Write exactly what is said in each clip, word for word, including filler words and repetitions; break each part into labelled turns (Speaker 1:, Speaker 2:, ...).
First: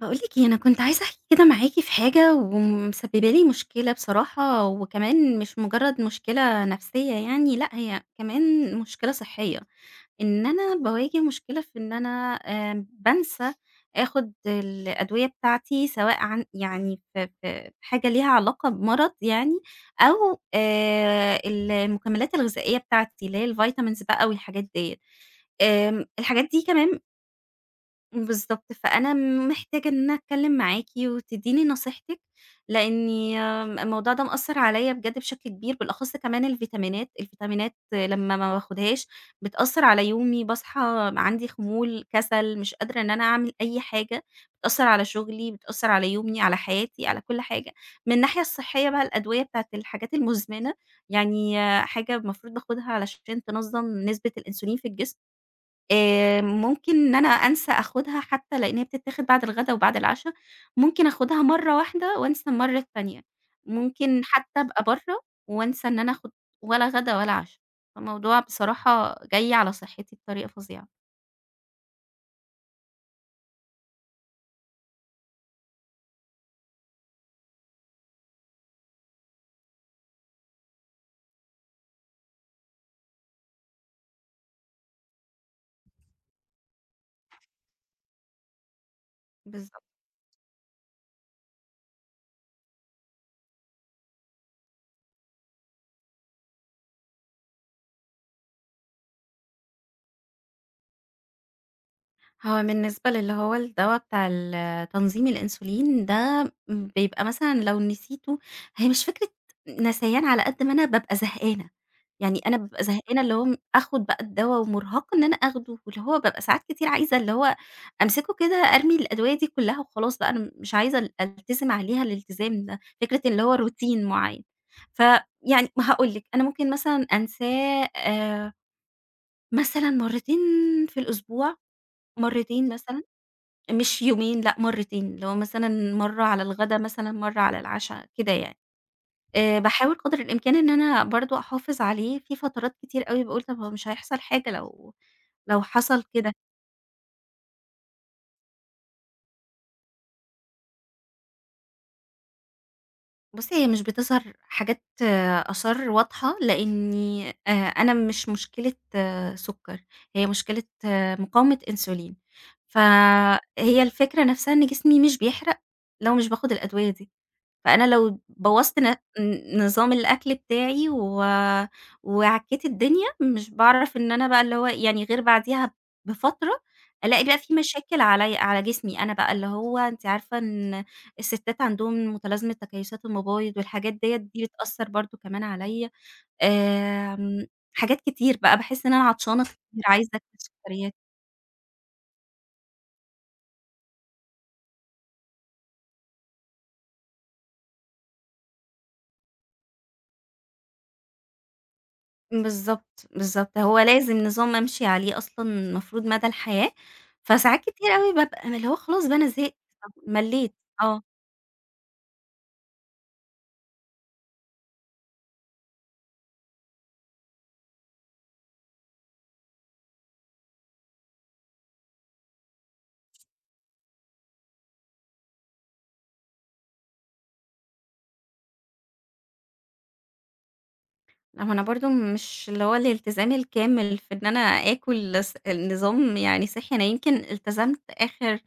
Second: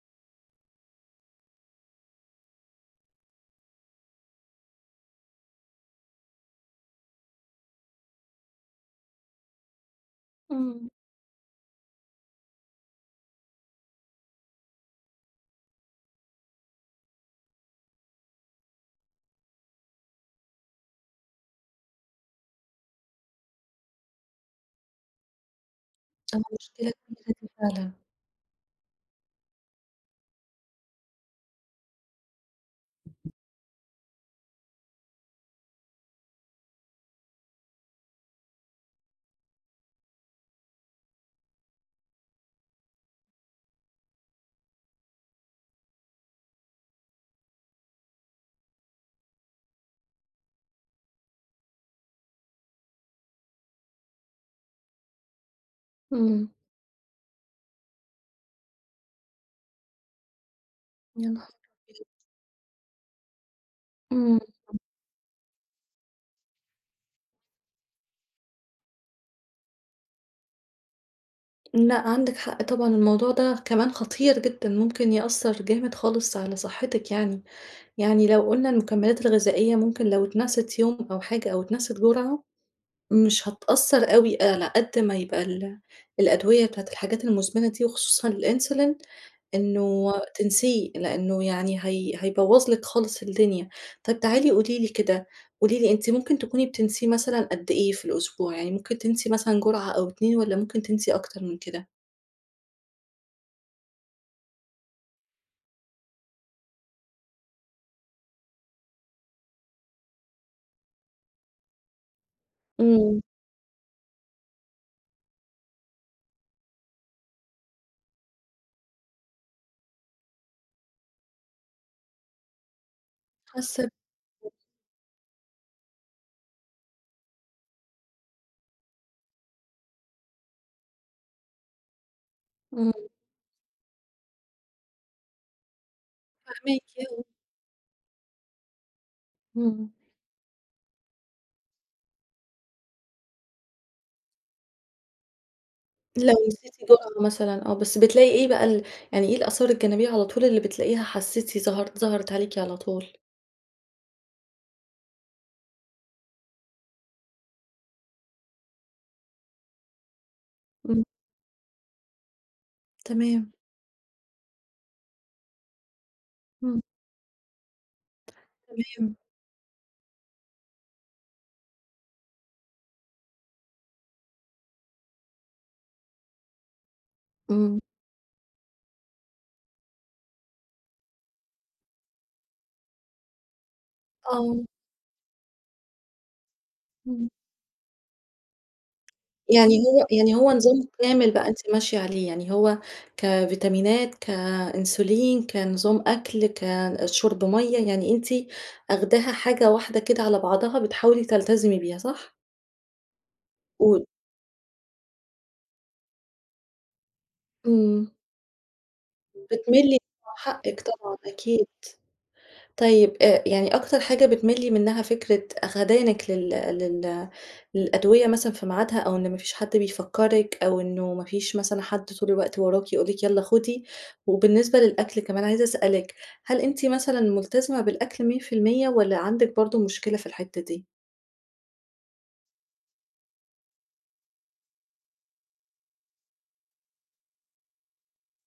Speaker 1: باقول لِك إيه، أنا كنت عايزة أحكي كده معاكِ في حاجة ومسببة لي مشكلة بصراحة، وكمان مش مجرد مشكلة نفسية يعني، لأ هي كمان مشكلة صحية، إن أنا
Speaker 2: إمم،
Speaker 1: باواجه مشكلة في إن أنا آآ بانسى آخد الأدوية بتاعتي، سواء عن يعني في في حاجة ليها علاقة بمرض يعني، أو آآ المكملات الغذائية بتاعتي، اللي هي الvitamins بقى والحاجات ديّة. آمم
Speaker 2: آه،
Speaker 1: الحاجات دي
Speaker 2: مشكلة
Speaker 1: كمان
Speaker 2: كبيرة دي فعلًا.
Speaker 1: بالضبط، فأنا محتاجة إن أنا أتكلّم معاكِ وتدّيني نصيحتِك، لإنّي آمم الموضوع ده مأثّر عليّا بجد بشكل كبير، بالأخص كمان الفيتامينات، الفيتامينات لمّا ما باخدهاش بتأثّر على يومي، باصحى عندي خمول، كسل، مش قادرة إن أنا أعمل أي حاجة، بتأثّر على شغلي، بتأثّر على يومي، على حياتي، على كل حاجة. من الناحية الصحّية بقى الأدوية بتاعة الحاجات المُزمِنة، يعني آه، حاجة المفروض باخدها علشان تنظّم نسبة الأنسولين في الجسم، آآ
Speaker 2: إمم.
Speaker 1: ممكن إن أنا أنسى آخُدها حتى لإن هي بتتاخد بعد الغدا وبعد العشا، ممكن
Speaker 2: يا
Speaker 1: آخُدها
Speaker 2: نهار
Speaker 1: مرّة
Speaker 2: أبيض!
Speaker 1: واحدة وأنسى المرّة التانية، ممكن
Speaker 2: إمم.
Speaker 1: حتى أبقى برّه وأنسى إن أنا آخُد ولا غدا ولا عشا، فالموضوع بصراحة جاي على صحّتي بطريقة فظيعة.
Speaker 2: لأ عندِك حق طبعًا، الموضوع ده كمان خطير جدًا، ممكن يأثّر جامد خالص على صحتِك يعني. يعني لو قُلنا المكملات الغذائية ممكن لو اتنست يوم أو حاجة أو اتنست جرعة مش هتأثّر أوي آه، على قد ما يبقى ال الأدوية بتاعة الحاجات المُزمنة دي وخصوصًا الإنسولين
Speaker 1: بالضبط.
Speaker 2: إنه تنسيه، لإنه يعني هي هيبوّظ لِك خالص الدنيا. طيب تعالي قولي لي كده، قولي لي أنتِ ممكن تكوني بتنسيه مثلًا قد إيه في الأسبوع؟ يعني ممكن تنسي مثلًا جرعة أو اتنين والّا ممكن تنسي أكتر من كده؟
Speaker 1: هو بالنسبة للي هو الدوا بتاع ال تنظيم الأنسولين ده م بيبقى مثلًا لو نسيته، هي مش فكرة نسيان على قد ما أنا بابقى زهقانة، يعني أنا بابقى
Speaker 2: إمم.
Speaker 1: زهقانة اللي هو م آخد بقى الدوا ومرهقة إن أنا آخده، واللي هو بابقى ساعات كتير عايزة اللي هو أمسكه كده أرمي الأدوية دي كلها وخلاص بقى أنا مش عايزة ال ألتزم عليها الالتزام ده، فكرة اللي هو
Speaker 2: حاسة.
Speaker 1: روتين معيّن. فيعني هاقول لِك أنا ممكن مثلًا أنساه آآ مثلًا مرتين في الأسبوع، مرتين
Speaker 2: إمم.
Speaker 1: مثلًا. مش يومين لأ، مرّتين، اللي هو مثلًا مرّة على الغدا
Speaker 2: فاهماكِ
Speaker 1: مثلًا،
Speaker 2: آه.
Speaker 1: مرّة على العشا، كده يعني. آآ
Speaker 2: إمم.
Speaker 1: باحاول قدر الإمكان إن أنا برضه أحافظ عليه، في فترات كتير أوي باقول طَب هو مش هيحصل حاجة لو لو حصل كده.
Speaker 2: لو نسيتِ جرعة مثلًا آه، بس بتلاقي إيه بقى ال يعني إيه الآثار الجانبية على طول اللي بتلاقيها حسيتِ ظهرت ظهرت عليكِ على طول؟
Speaker 1: بُصّي، هي مش بتظهر حاجات آثار واضحة، لإني آآ أنا مش مشكلة سُكّر، هي مشكلة
Speaker 2: إمم.
Speaker 1: مقاومة أنسولين،
Speaker 2: تمام.
Speaker 1: فهي الفكرة نَفْسها إن جسمي مش بيحرق لو مش باخُد
Speaker 2: إمم.
Speaker 1: الأدوية دي. فأنا لو بوّظت ن
Speaker 2: تمام.
Speaker 1: نظام الأكل بتاعي و وعكّيت الدنيا، مش باعرف إن أنا بقى اللي هو يعني غير بعديها بفترة، ألاقي بقى في
Speaker 2: إمم.
Speaker 1: مشاكل علي على جسمي أنا بقى، اللي هو أنتِ عارفة إن الستات عندهم متلازمة تكيسات المبايض والحاجات ديّة، دي
Speaker 2: آه.
Speaker 1: بتأثّر برضه كمان عليَّ،
Speaker 2: إمم.
Speaker 1: آمم، حاجات كتير بقى، باحس إن أنا عطشانة كتير،
Speaker 2: يعني هو
Speaker 1: عايزة
Speaker 2: يعني
Speaker 1: أكل
Speaker 2: هو نظام
Speaker 1: سكريات.
Speaker 2: كامل بقى أنتِ ماشية عليه، يعني هو كفيتامينات، كإنسولين، كنظام أكل، كشرب مَيّة، يعني أنتِ آخداها حاجة واحدة كده على بعضها بتحاولي تلتزمي بيها، صح؟
Speaker 1: بالضبط، بالضبط. هو
Speaker 2: و
Speaker 1: لازم نظام أمشي عليه أصلًا المفروض مدى الحياة، فساعات كتير
Speaker 2: إمم.
Speaker 1: أوي بابقى اللي هو خلاص بقى أنا زهقت، طب
Speaker 2: بتملّي
Speaker 1: ملّيت
Speaker 2: حقِّك
Speaker 1: آه.
Speaker 2: طبعًا أكيد. طيب آآ يعني أكتر حاجة بتملّي منها فكرة غداينِك لل لل للأدوية مثلًا في ميعادها، أو إن ما فيش حد بيفكّرِك، أو إنه ما فيش مثلًا حد طول الوقت وراكِ يقول لِك يالّا خُدي. وبالنسبة للأكل كمان عايزة أسألِك، هل أنتِ مثلًا ملتزمة بالأكل مية في المية والّا عندِك برضه مشكلة في الحتّة دي؟
Speaker 1: ما هو أنا برضه مش اللي هو الالتزام الكامل في إن أنا آكل س نظام يعني صحّي، أنا يمكن التزمت آخر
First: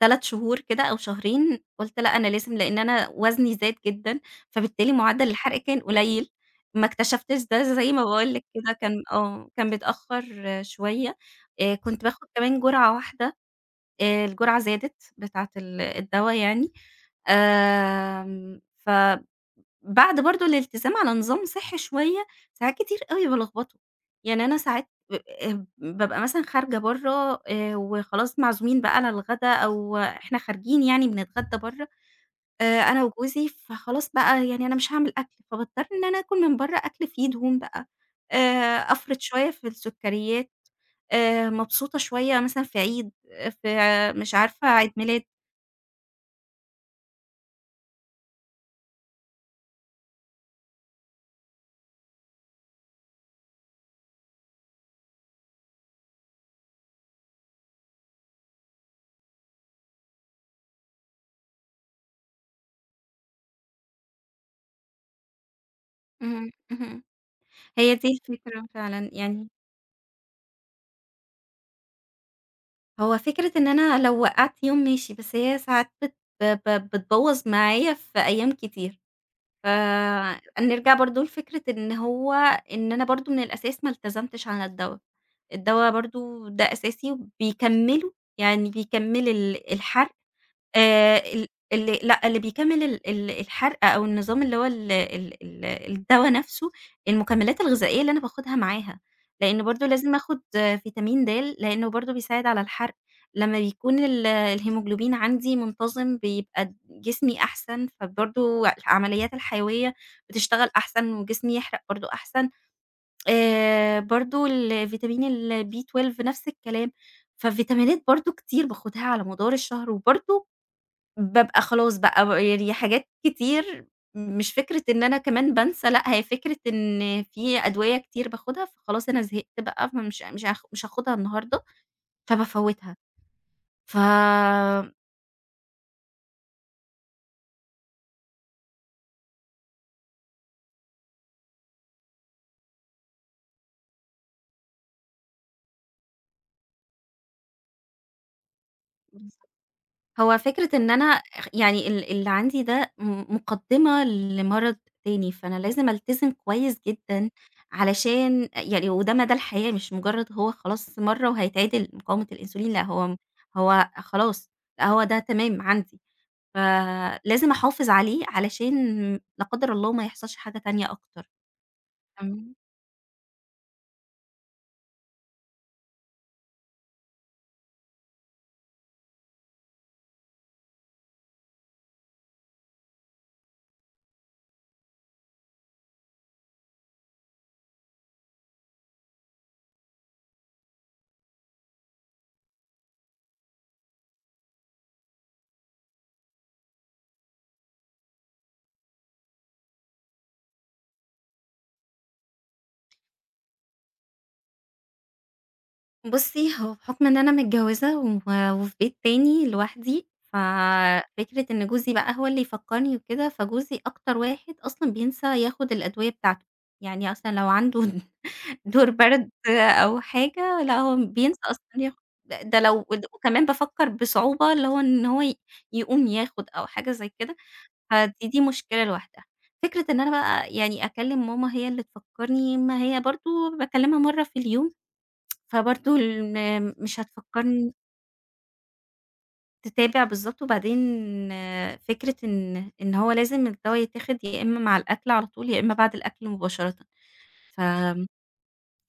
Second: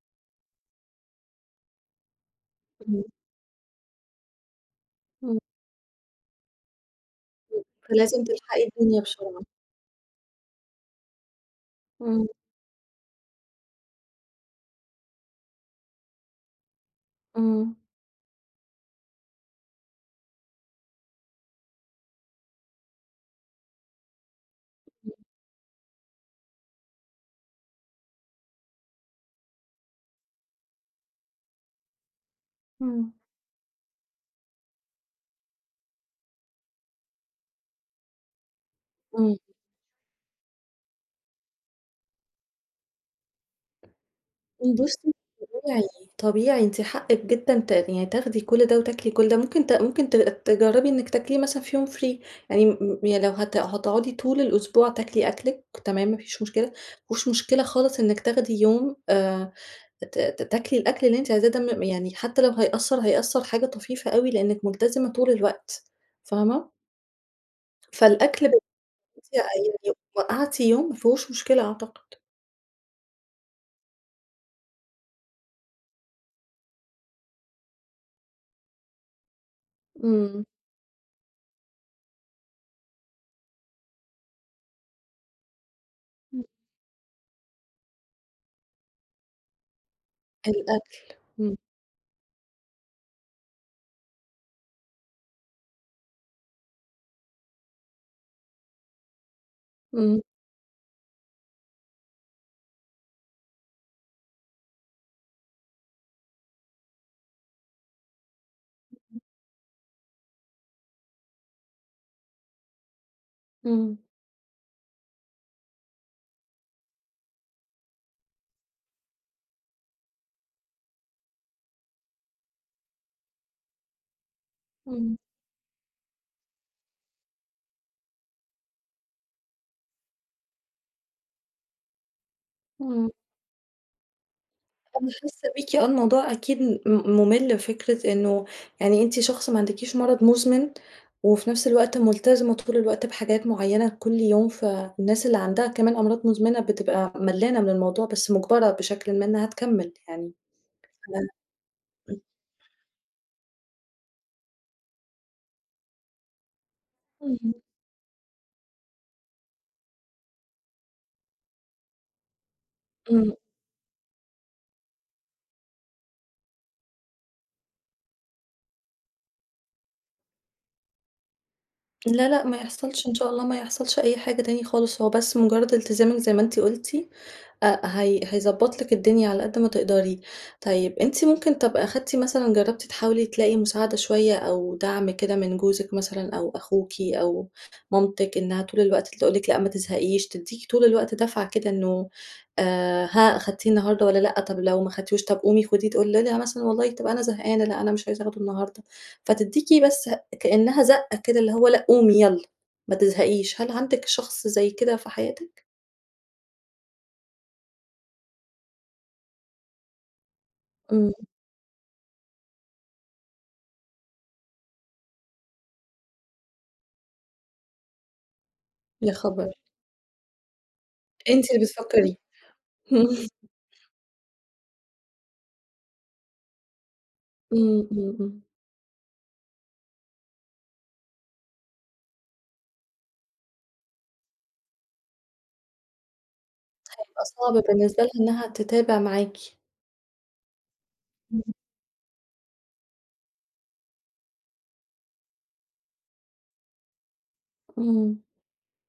Speaker 1: ثلاثة شهور كده أو شهرين، قُلت لأ أنا لازم لإن
Speaker 2: إمم.
Speaker 1: أنا وزني زاد جدًا، فبالتالي معدل
Speaker 2: إمم.
Speaker 1: الحرق كان قليل، ما اكتشفتش
Speaker 2: إمم.
Speaker 1: ده زي ما
Speaker 2: فلازم
Speaker 1: باقول لِك
Speaker 2: تلحقي
Speaker 1: كده
Speaker 2: الدنيا
Speaker 1: كان
Speaker 2: بسرعة.
Speaker 1: آه، كان متأخّر شوية، آآ كنت
Speaker 2: إمم.
Speaker 1: باخد كمان جرعة واحدة، آآ الجرعة زادت بتاعة ال الدوا يعني،
Speaker 2: إمم.
Speaker 1: آمم فبعد برضه الالتزام على نظام صحّي شوية، ساعات كتير أوي بالخبطه، يعني أنا ساعات ب آآ بابقى مثلًا خارجة برّه آآ وخلاص معزومين بقى على الغدا أو إحنا خارجين يعني بنتغدى برّه، آآ أنا
Speaker 2: إمم.
Speaker 1: وجوزي، فخلاص بقى يعني أنا مش هاعمل أكل، فباضطر إن أنا آكل من برّه أكل فيه دهون بقى، آآ أفرط
Speaker 2: إمم.
Speaker 1: شوية في السكريات. آآ مبسوطة شوية مثلًا في عيد، في مش عارفة عيد
Speaker 2: بُصّي،
Speaker 1: ميلاد.
Speaker 2: طبيعي. طبيعي، أنتِ حقِّك جدًا ت يعني تاخدي كل ده وتاكلي كل ده. ممكن ت ممكن ت تجرّبي إنِّك تاكليه مثلًا في يوم free، يعني م يعني لو هت هتقعدي طول الأسبوع تاكلي أكلِك تمام، ما فيش مشكلة، ما فيهوش مشكلة خالص إنِّك تاخدي يوم آآ ت ت تاكلي الأكل اللي أنتِ عايزاه ده، م يعني حتى لو هيأثّر، هيأثّر حاجة طفيفة أوي لإنِّك ملتزمة طول الوقت،
Speaker 1: اهم،
Speaker 2: فاهمة؟
Speaker 1: اهم. هي دي
Speaker 2: فالأكل بال،
Speaker 1: الفكرة فعلًا،
Speaker 2: أنتِ
Speaker 1: يعني
Speaker 2: يعني وقّعتِ يوم ما فيهوش مشكلة أعتقد.
Speaker 1: هو فكرة إن أنا لو وقّعت يوم ماشي، بس هي ساعات بت ب ب- بتبوّظ معايا في أيام كتير، ف
Speaker 2: إمم.
Speaker 1: نرجع برضه لفكرة إن هو إن أنا برضه من الأساس ما التزمتش على الدوا، الدوا
Speaker 2: إمم.
Speaker 1: برضه ده أساسي وبيكمّله، يعني بيكمّل ال الحرق. آآ
Speaker 2: الأكل.
Speaker 1: ال
Speaker 2: إمم.
Speaker 1: اللي لأ، اللي بيكمّل ال ال الحرق أو النظام اللي هو ال ال ال الدوا نَفْسه، المكمّلات الغذائية اللي أنا باخُدها معاها، لإن برضه لازم
Speaker 2: إمم.
Speaker 1: آخُد آه، فيتامين د لإنه برضه بيساعد على الحرق، لمّا بيكون ال الhemoglobin عندي منتظم بيبقى د جسمي أحسن، فبرضه العمليات الحيوية بتشتغل أحسن وجسمي يحرق برضه أحسن،
Speaker 2: إمم.
Speaker 1: آآ برضه الفيتامين البي تويلف نَفْس الكلام، ففيتامينات برضه كتير باخُدها على مدار الشهر وبرضه بابقى خلاص بقى ب يعني حاجات كتير مش فكرة إن
Speaker 2: إمم.
Speaker 1: أنا كمان بانسى، لأ هي فكرة إن في أدوية كتير باخدها، فخلاص أنا زهقت بقى فمش مش هاخ مش هاخدها النهارده، فبافوّتها.
Speaker 2: إمم.
Speaker 1: ف
Speaker 2: أنا حاسة بيكِ آه، الموضوع أكيد م مُمِل فكرة إنه يعني أنتِ شخص ما عندكيش مرض مزمن، وفي نفس الوقت ملتزمة طول الوقت بحاجات معيّنة كل يوم، فالناس اللي عندها كمان أمراض مزمنة بتبقى ملّانة من الموضوع، بس مُجبرة بشكلٍ ما إنها
Speaker 1: بالضبط.
Speaker 2: تكمّل يعني.
Speaker 1: هو فكرة إن أنا
Speaker 2: ف
Speaker 1: خ يعني ال اللي عندي ده م مقدِّمة لمرض تاني، فأنا لازم ألتزم كويس جدًا
Speaker 2: إمم.
Speaker 1: علشان يعني وده مدى الحياة مش مجرد هو خلاص مرّة وهيتعدل مقاومة الأنسولين، لأ هو م
Speaker 2: إمم.
Speaker 1: هو خلاص، لأ هو ده تمام عندي. فلازم أحافظ عليه علشان لا قدر الله ما يحصلش حاجة تانية أكتر.
Speaker 2: لا، لأ،
Speaker 1: تمام.
Speaker 2: ما يحصلش إن شاء الله، ما يحصلش أي حاجة تاني خالص. هو بس مجرد التزامِك زي ما أنتِ قُلتِ، أ هي هيضبّط لِك الدنيا على قد ما تقدري. طيب أنتِ ممكن، طَب أخدتِ مثلًا جرّبتِ تحاولي تلاقي مساعدة شوية أو دعم كده من جوزِك مثلًا أو أخوكِ أو مامتِك، إنها طول الوقت تقول لِك لأ ما تزهقيش، تدّيكِ طول الوقت دَفعة كده إنه آآ ها أخدتيه النهارده والّا لأ، طَب لو ما خدتيهوش طَب قومي خديه، تقول لها مثلًا والله طَب أنا زهقانة، لأ أنا مش عايزة آخده النهارده. فتدّيكِ بس كإنها زَقّة كده، اللي هو لأ قومي يالّا، ما تزهقيش. هل عندِك شخص زي كده في حياتِك؟
Speaker 1: بُصّي، هو بحُكم إن أنا متجوّزة و وفي بيت تاني لوحدي،
Speaker 2: إمم.
Speaker 1: ففكرة إن جوزي بقى هو اللي يفكّرني وكده، فجوزي أكتر واحد أصلًا بينسى ياخُد الأدوية بتاعته. يعني أصلًا لو عنده دور
Speaker 2: يا
Speaker 1: برد
Speaker 2: خبر!
Speaker 1: أو حاجة، لأ هو بينسى
Speaker 2: أنتِ اللي
Speaker 1: أصلًا ياخُد
Speaker 2: بتفكّري.
Speaker 1: ده ده لو ود وكمان بافكّر بصعوبة اللي هو إن هو ي يقوم ياخُد أو حاجة زي كده.
Speaker 2: إمم. إمم.
Speaker 1: فدي
Speaker 2: إمم.
Speaker 1: دي مشكلة لوحدها. فكرة إن أنا بقى يعني أكلّم ماما هي اللي تفكّرني، ما هي برضه باكلّمها مرّة في اليوم، فبرضه ال مش
Speaker 2: هيبقى صعب
Speaker 1: هتفكّرني
Speaker 2: بالنسبة لها إنها تتابع معاكِ.
Speaker 1: تتابع بالضبط، وبعدين
Speaker 2: إمم.
Speaker 1: آه، فكرة إن إن هو لازم الدوا يتاخد يا إمّا مع الأكل على طول، يا إمّا بعد الأكل مباشرةً،
Speaker 2: إمم.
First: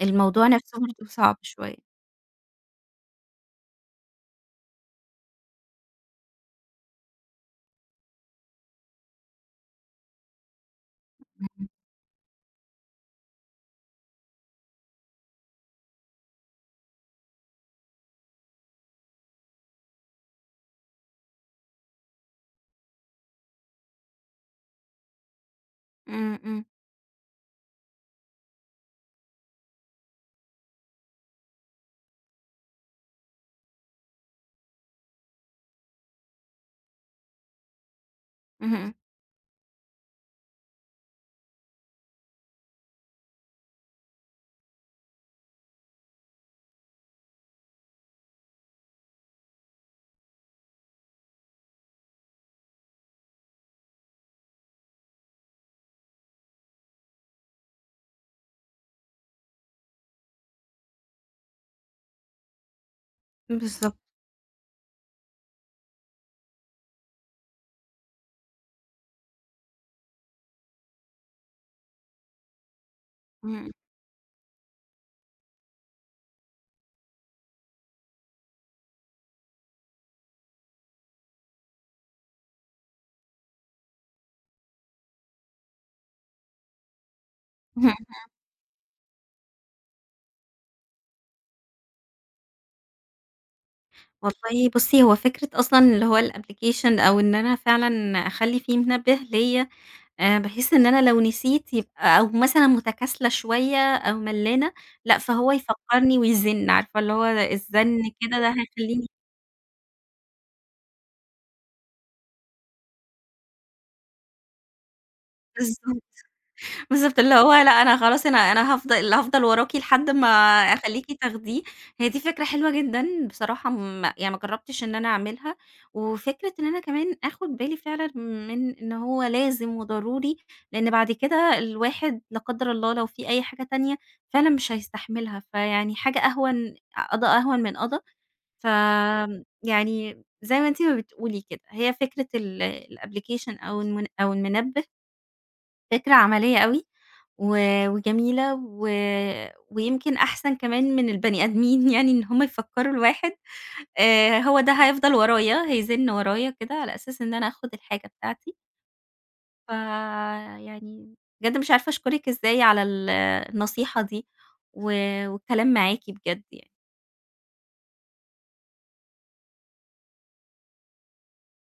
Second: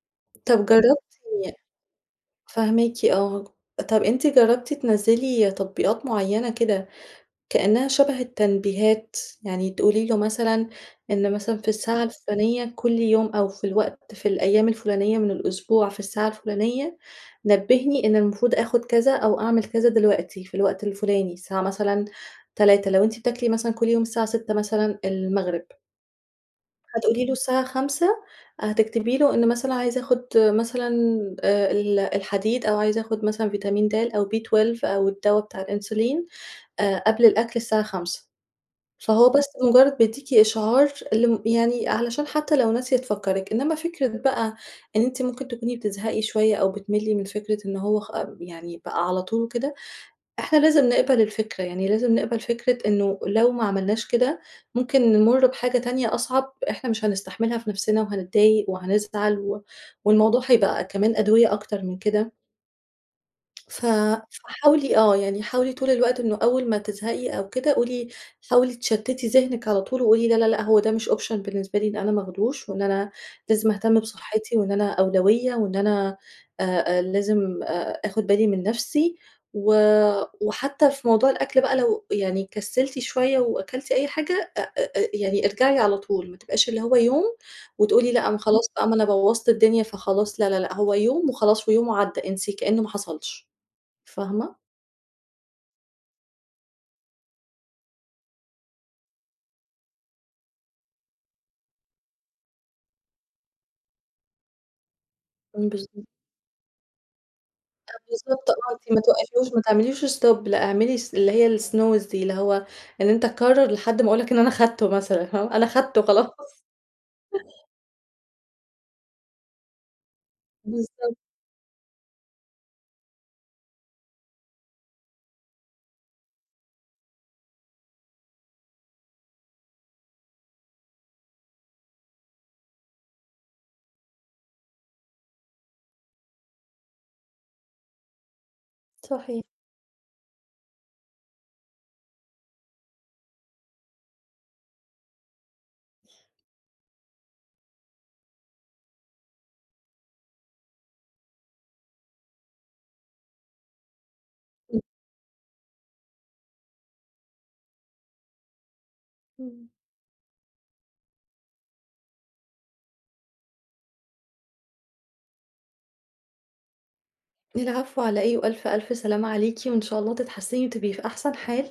Speaker 1: فالموضوع
Speaker 2: طب
Speaker 1: نَفْسه برضه صعب
Speaker 2: جرّبتِ
Speaker 1: شوية.
Speaker 2: فاهماكِ آه. طب أنتِ جرّبتِ تنزّلي تطبيقات معيّنة كده كإنها شبه التنبيهات، يعني تقولي له مثلًا إن مثلًا في
Speaker 1: اهم.
Speaker 2: الساعة الفلانية كل يوم، أو في الوقت في الأيام الفلانية من الأسبوع في الساعة الفلانية، نبّهني إن المفروض آخُد كذا أو أعمل كذا دلوقتي في الوقت الفلاني، الساعة مثلًا تلاتة، لو أنتِ بتاكلي مثلًا كل يوم الساعة ستة مثلًا المغرب،
Speaker 1: إمم، إمم،
Speaker 2: هتقولي له الساعة خمسة، هتكتبي له إن مثلًا عايزة آخُد مثلًا آآ ال الحديد، أو عايزة آخُد مثلًا فيتامين د أو بي تويلف أو الدوا بتاع الأنسولين آآ قبل الأكل الساعة خمسة.
Speaker 1: اهم،
Speaker 2: فهو بس مجرد بيديكِ إشعار لم يعني علشان حتى لو ناسية تفكّرِك، إنما فكرة بقى إن أنتِ ممكن تكوني بتزهقي شوية أو بتملّي من فكرة إن هو خ يعني بقى على طول وكده، إحنا لازم نقبل الفكرة، يعني لازم نقبل فكرة إنه لو ما عملناش كده ممكن نمُر بحاجة تانية أصعب إحنا مش هنستحملها في نفسنا وهنتضايق وهنزعل، و والموضوع هيبقى كمان أدوية أكتر من كده. ف
Speaker 1: بالضبط.
Speaker 2: فحاولي آه، يعني حاولي طول الوقت إنه أول ما تزهقي أو كده قولي، حاولي تشتتي ذهنِك على طول وقولي لا، لا، لأ، هو ده مش option بالنسبة لي، إن أنا ما اخدوش، وإن أنا لازم
Speaker 1: إمم،
Speaker 2: أهتم بصحتي، وإن أنا أولوية، وإن أنا آآ، آآ، لازم آآ، آخد بالي من نفسي، و وحتى في موضوع الأكل بقى لو يعني كسلتِ شوية وأكلتِ أي حاجة أ أ أ يعني ارجعي على طول، ما تبقاش اللي هو يوم
Speaker 1: اهم.
Speaker 2: وتقولي لأ، ما خلاص بقى، ما أنا بوّظت الدنيا فخلاص. لا، لا، لأ، هو يوم وخلاص، ويوم عدّى انسي كأنه ما حصلش. فاهمة؟
Speaker 1: والله بُصّي، هو فكرة أصلًا اللي هو الapplication أو إن أنا فعلًا أخلّي في منبه ليّا، آآ بحيث إن أنا لو نسيت يبقى أو مثلًا متكاسلة شوية أو ملّانة، لأ فهو
Speaker 2: إمم. بالضبط.
Speaker 1: يفكّرني ويزِن، عارفة اللي هو الزَن كده ده
Speaker 2: بالضبط آه، أنتِ ما
Speaker 1: هيخلّيني
Speaker 2: توقفيهوش، ما تعمليش stop، لأ، اعملي س اللي هي الsnooze دي، اللي هو إن أنت تكرر لحد ما أقول لك إن أنا خدته مثلًا، فاهمة؟ أنا خدته
Speaker 1: بالضبط.
Speaker 2: خلاص.
Speaker 1: بالضبط، اللي هو لأ أنا خلاص أنا أنا هافضل هافضل وراكِ لحد ما أخلّيكِ
Speaker 2: بالضبط.
Speaker 1: تاخديه، هي دي فكرة حلوة جدًا بصراحة ما يعني ما جرّبتش إن أنا أعملها، وفكرة إن أنا كمان آخُد بالي فعلًا من إن هو لازم وضروري، لإن بعد كده الواحد لا قدّر الله لو في أي حاجة تانية فعلًا مش هيستحملها، فيعني حاجة أهون قضا أهون من قضا،
Speaker 2: صحيح.
Speaker 1: فآمم يعني زي ما أنتِ ما بتقولي كده، هي فكرة ال الapplication أو المن أو المنبه فكرة عملية أوي، و وجميلة و ويمكن أحسن كمان من البني آدمين يعني إن هُم يفكّروا الواحد، آآ هو ده
Speaker 2: إمم.
Speaker 1: هيفضل ورايا، هيزِن ورايا كده على أساس إن أنا آخُد الحاجة بتاعتي،
Speaker 2: إمم.
Speaker 1: فيعني بجد مش عارفة أشكرِك إزاي على ال النصيحة دي و والكلام معاكِ بجد يعني.
Speaker 2: العفو على إيه، وألف، ألف سلامة عليكِ، وإن شاء الله تتحسني وتبقي في أحسن حال،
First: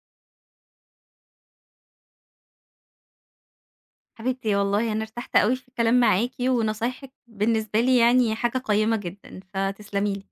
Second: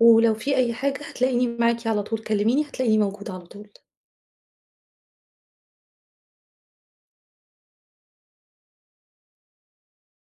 Speaker 2: ولو في أي حاجة هتلاقيني معاكِ على طول، كلميني هتلاقيني موجودة على طول.
Speaker 1: حبيبتي والله أنا ارتحت أوي في الكلام معاكِ ونصايحِك بالنسبة لي يعني حاجة قيّمة جدًا، فتسلمي لي.